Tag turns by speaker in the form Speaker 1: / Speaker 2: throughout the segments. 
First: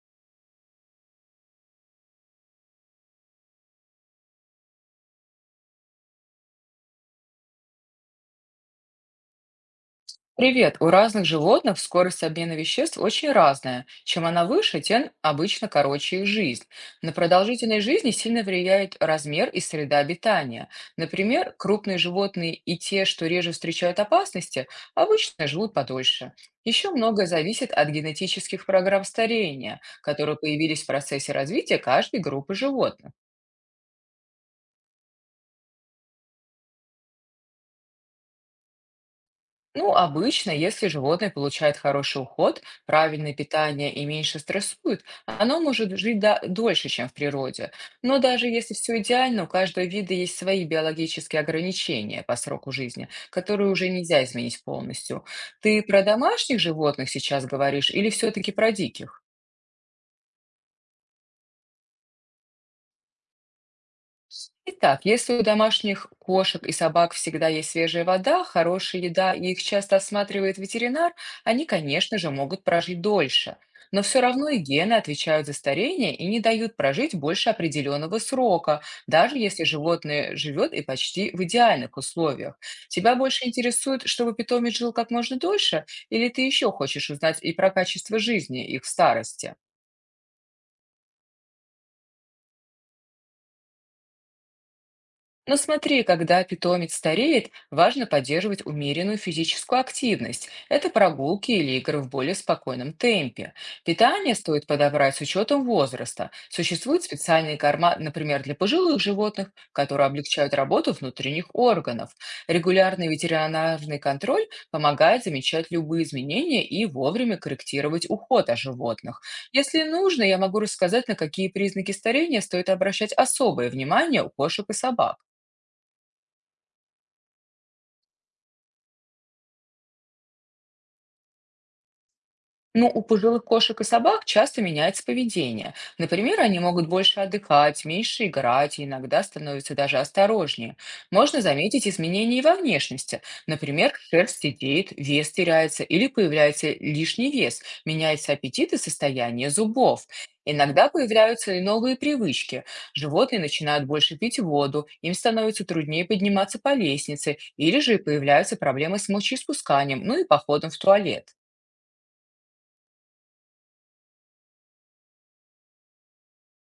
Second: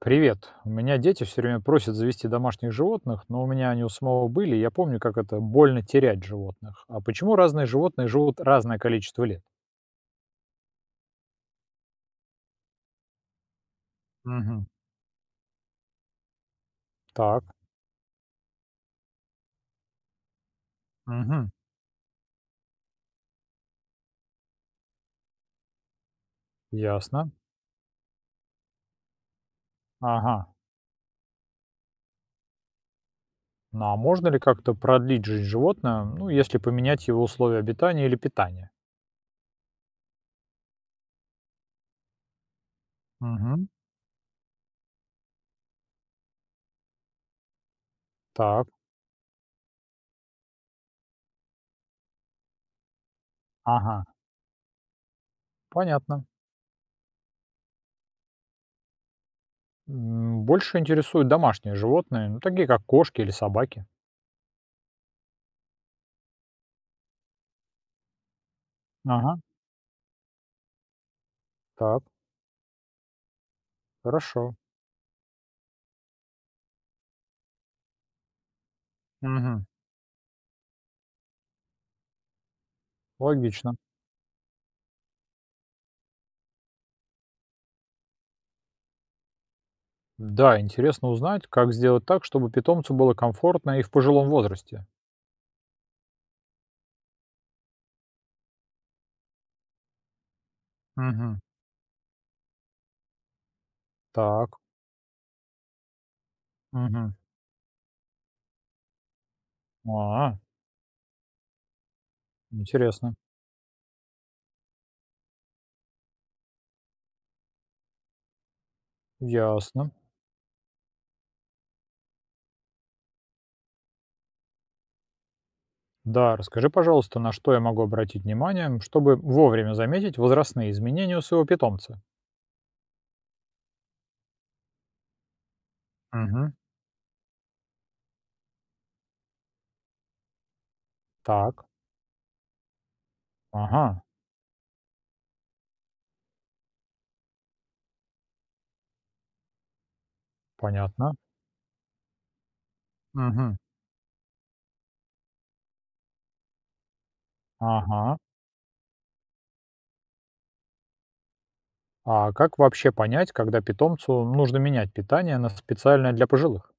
Speaker 1: Привет. У меня дети все время просят завести домашних животных, но у меня они у самого были, и я помню, как это больно терять животных. А почему разные животные живут разное количество лет?
Speaker 2: Привет! У разных животных скорость обмена веществ очень разная. Чем она
Speaker 1: Мгм.
Speaker 2: выше, тем обычно короче их жизнь. На
Speaker 1: Так.
Speaker 2: продолжительность жизни сильно влияет размер и среда обитания.
Speaker 1: Мгм.
Speaker 2: Например, крупные животные и те, что реже встречают опасности, обычно живут подольше. Еще многое
Speaker 1: Ясно.
Speaker 2: зависит от генетических программ старения,
Speaker 1: Ага.
Speaker 2: которые появились в процессе развития каждой группы животных.
Speaker 1: Ну а можно ли как-то продлить жизнь животного, ну, если поменять его условия обитания или питания?
Speaker 2: Ну, обычно, если животное получает хороший уход, правильное
Speaker 1: Мгм.
Speaker 2: питание и меньше стрессует, оно может жить дольше, чем в природе. Но даже
Speaker 1: Так,
Speaker 2: если все идеально, у каждого вида есть свои биологические ограничения по сроку жизни, которые уже
Speaker 1: ага,
Speaker 2: нельзя изменить полностью. Ты про
Speaker 1: понятно.
Speaker 2: домашних животных сейчас говоришь или все-таки про диких?
Speaker 1: М, больше интересуют домашние животные, ну, такие как кошки или собаки.
Speaker 2: Итак, если у домашних кошек и собак всегда есть свежая вода, хорошая еда
Speaker 1: Ага,
Speaker 2: и их часто осматривает ветеринар, они,
Speaker 1: так,
Speaker 2: конечно же, могут прожить дольше. Но все равно
Speaker 1: хорошо.
Speaker 2: и гены отвечают за старение и не дают прожить больше определенного срока, даже
Speaker 1: Мгм.
Speaker 2: если животное живет и почти в идеальных условиях. Тебя больше
Speaker 1: Логично.
Speaker 2: интересует, чтобы питомец жил как можно дольше, или ты еще хочешь узнать и про качество жизни их в старости?
Speaker 1: Да, интересно узнать, как сделать так, чтобы питомцу было комфортно и в пожилом возрасте.
Speaker 2: Но смотри, когда питомец стареет, важно поддерживать умеренную физическую активность. Это
Speaker 1: Мгм.
Speaker 2: прогулки или игры в более спокойном темпе. Питание
Speaker 1: Так.
Speaker 2: стоит подобрать с учетом возраста. Существуют
Speaker 1: Мгм.
Speaker 2: специальные корма, например, для пожилых животных, которые
Speaker 1: А,
Speaker 2: облегчают работу внутренних органов. Регулярный
Speaker 1: интересно.
Speaker 2: ветеринарный контроль помогает замечать любые изменения и вовремя корректировать уход о животных. Если
Speaker 1: Ясно.
Speaker 2: нужно, я могу рассказать, на какие признаки старения стоит обращать особое внимание у кошек и собак.
Speaker 1: Да, расскажи, пожалуйста, на что я могу обратить внимание, чтобы вовремя заметить возрастные изменения у своего питомца.
Speaker 2: Ну, у пожилых кошек и собак часто меняется поведение. Например,
Speaker 1: Мгм.
Speaker 2: они могут больше отдыхать, меньше играть и иногда становятся даже осторожнее. Можно
Speaker 1: Так.
Speaker 2: заметить изменения и во внешности.
Speaker 1: Ага,
Speaker 2: Например, шерсть сидеет, вес теряется или появляется лишний вес, меняется аппетит и состояние зубов. Иногда
Speaker 1: понятно.
Speaker 2: появляются и новые привычки. Животные
Speaker 1: Мгм.
Speaker 2: начинают больше пить воду, им становится труднее подниматься по лестнице, или же
Speaker 1: Ага.
Speaker 2: появляются проблемы с мочеиспусканием, ну и походом в туалет.
Speaker 1: А как вообще понять, когда питомцу нужно менять питание на специальное для пожилых?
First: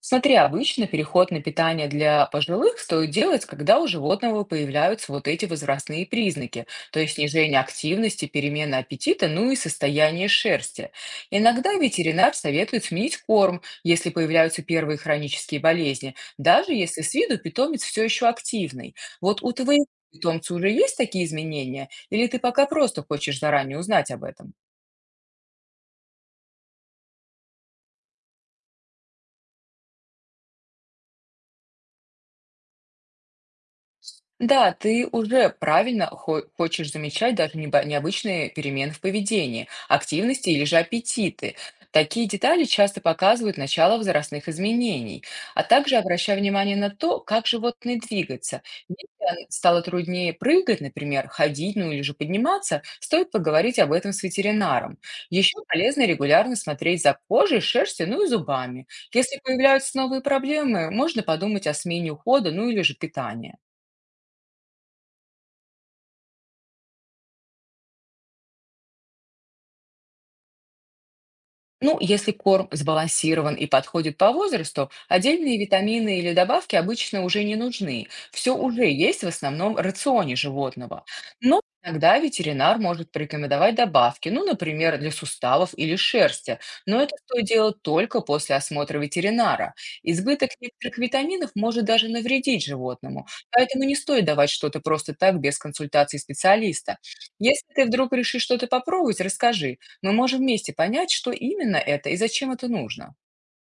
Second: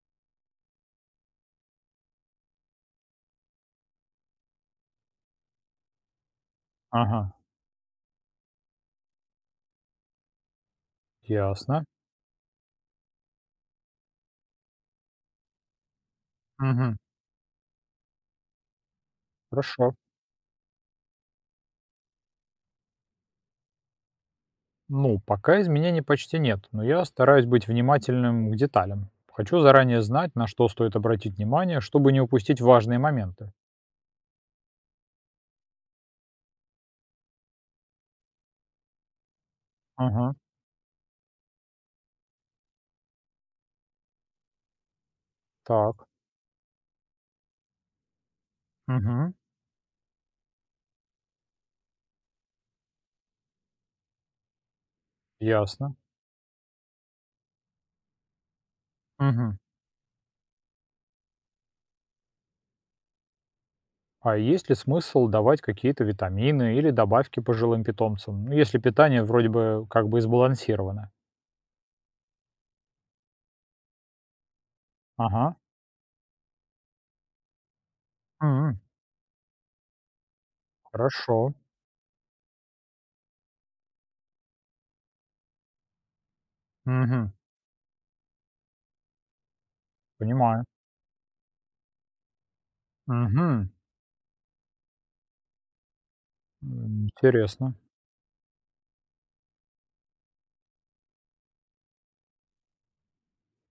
Speaker 2: Смотри, обычно переход на питание для пожилых стоит делать, когда у животного появляются вот эти возрастные признаки, то есть
Speaker 1: Ага,
Speaker 2: снижение активности, перемена аппетита, ну и состояние шерсти. Иногда
Speaker 1: ясно.
Speaker 2: ветеринар советует сменить корм, если появляются первые хронические болезни, даже
Speaker 1: Мгм.
Speaker 2: если с виду питомец все еще активный. Вот у твоего
Speaker 1: Хорошо.
Speaker 2: питомца уже есть такие изменения, или ты пока просто хочешь заранее узнать об этом?
Speaker 1: Ну, пока изменений почти нет, но я стараюсь быть внимательным к деталям. Хочу заранее знать, на что стоит обратить внимание, чтобы не упустить важные моменты.
Speaker 2: Да, ты уже правильно хочешь замечать даже необычные перемены в поведении,
Speaker 1: Ага,
Speaker 2: активности или же аппетиты. Такие детали часто показывают начало возрастных изменений, а
Speaker 1: так.
Speaker 2: также обращай внимание на то, как животные двигаются.
Speaker 1: Угу.
Speaker 2: Если стало труднее прыгать, например, ходить, ну или же подниматься, стоит поговорить об этом с ветеринаром. Еще
Speaker 1: Ясно.
Speaker 2: полезно регулярно смотреть за кожей, шерстью, ну и зубами. Если
Speaker 1: Мгм.
Speaker 2: появляются новые проблемы, можно подумать о смене ухода, ну или же питания.
Speaker 1: А есть ли смысл давать какие-то витамины или добавки пожилым питомцам, ну, если питание вроде бы как бы сбалансировано?
Speaker 2: Ну, если корм сбалансирован и подходит по возрасту,
Speaker 1: Ага.
Speaker 2: отдельные витамины или добавки обычно уже не нужны. Все
Speaker 1: М,
Speaker 2: уже есть в основном рационе животного.
Speaker 1: хорошо.
Speaker 2: Но иногда ветеринар может порекомендовать добавки, ну, например, для суставов или шерсти. Но это
Speaker 1: Мгм.
Speaker 2: стоит делать только после осмотра ветеринара. Избыток
Speaker 1: Понимаю.
Speaker 2: некоторых витаминов может даже навредить животному.
Speaker 1: Угу.
Speaker 2: Поэтому не стоит давать что-то просто так без консультации специалиста. Если
Speaker 1: Интересно.
Speaker 2: ты вдруг решишь что-то попробовать, расскажи, мы можем вместе понять, что именно это и зачем это нужно.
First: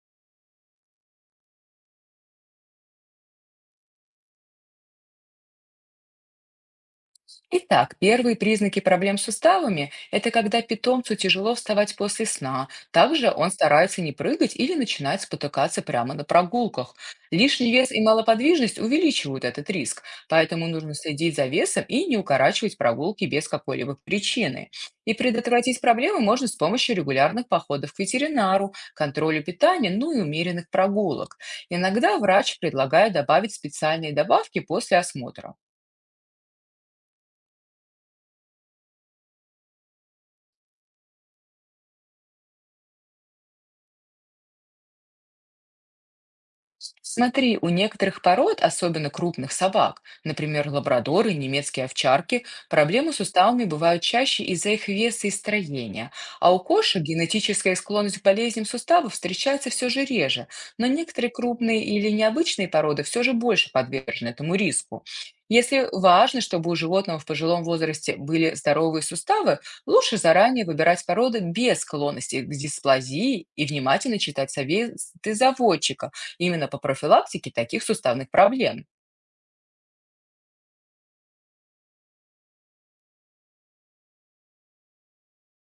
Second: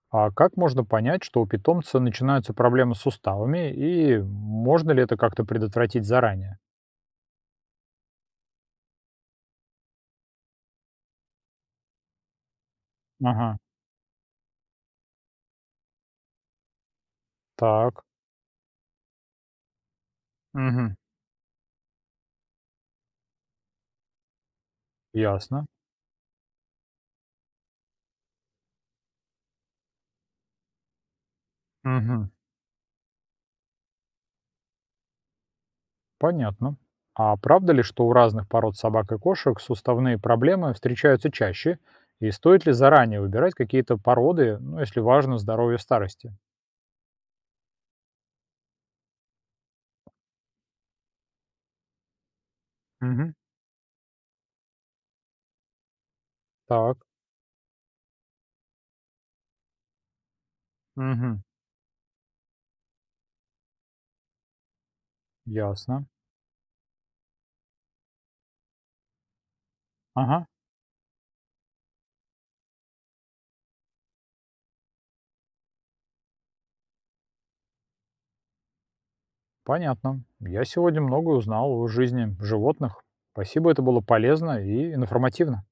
Speaker 1: А как можно понять, что у питомца начинаются проблемы с суставами, и можно ли это как-то предотвратить заранее?
Speaker 2: Итак, первые признаки проблем с суставами– это когда питомцу тяжело вставать после сна. Также он
Speaker 1: Ага,
Speaker 2: старается не прыгать или начинает спотыкаться прямо на прогулках. Лишний вес и
Speaker 1: так,
Speaker 2: малоподвижность увеличивают этот риск, поэтому нужно
Speaker 1: мгм,
Speaker 2: следить за весом и не укорачивать прогулки без какой-либо причины. И
Speaker 1: ясно,
Speaker 2: предотвратить проблемы можно с помощью регулярных походов к ветеринару, контроля питания, ну и умеренных прогулок. Иногда
Speaker 1: мгм,
Speaker 2: врач предлагает добавить специальные добавки после осмотра.
Speaker 1: понятно. А правда ли, что у разных пород собак и кошек суставные проблемы встречаются чаще? И стоит ли заранее выбирать какие-то породы, ну, если важно здоровье в старости?
Speaker 2: Смотри, у некоторых пород, особенно крупных собак, например, лабрадоры немецкие овчарки, проблемы с
Speaker 1: Мгм,
Speaker 2: суставами бывают чаще из-за их веса и строения. А у
Speaker 1: так,
Speaker 2: кошек генетическая склонность к болезням суставов встречается все же реже, но некоторые
Speaker 1: мгм,
Speaker 2: крупные или необычные породы все же больше подвержены этому риску. Если
Speaker 1: ясно.
Speaker 2: важно, чтобы у животного в пожилом возрасте были здоровые суставы, лучше
Speaker 1: Ага.
Speaker 2: заранее выбирать породы без склонности к дисплазии и внимательно читать советы заводчика, именно по профилактике таких суставных проблем.
Speaker 1: Понятно. Я сегодня многое узнал о жизни животных. Спасибо, это было полезно и информативно.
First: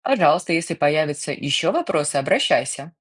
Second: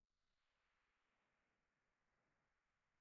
Speaker 2: Пожалуйста, если появятся еще вопросы, обращайся.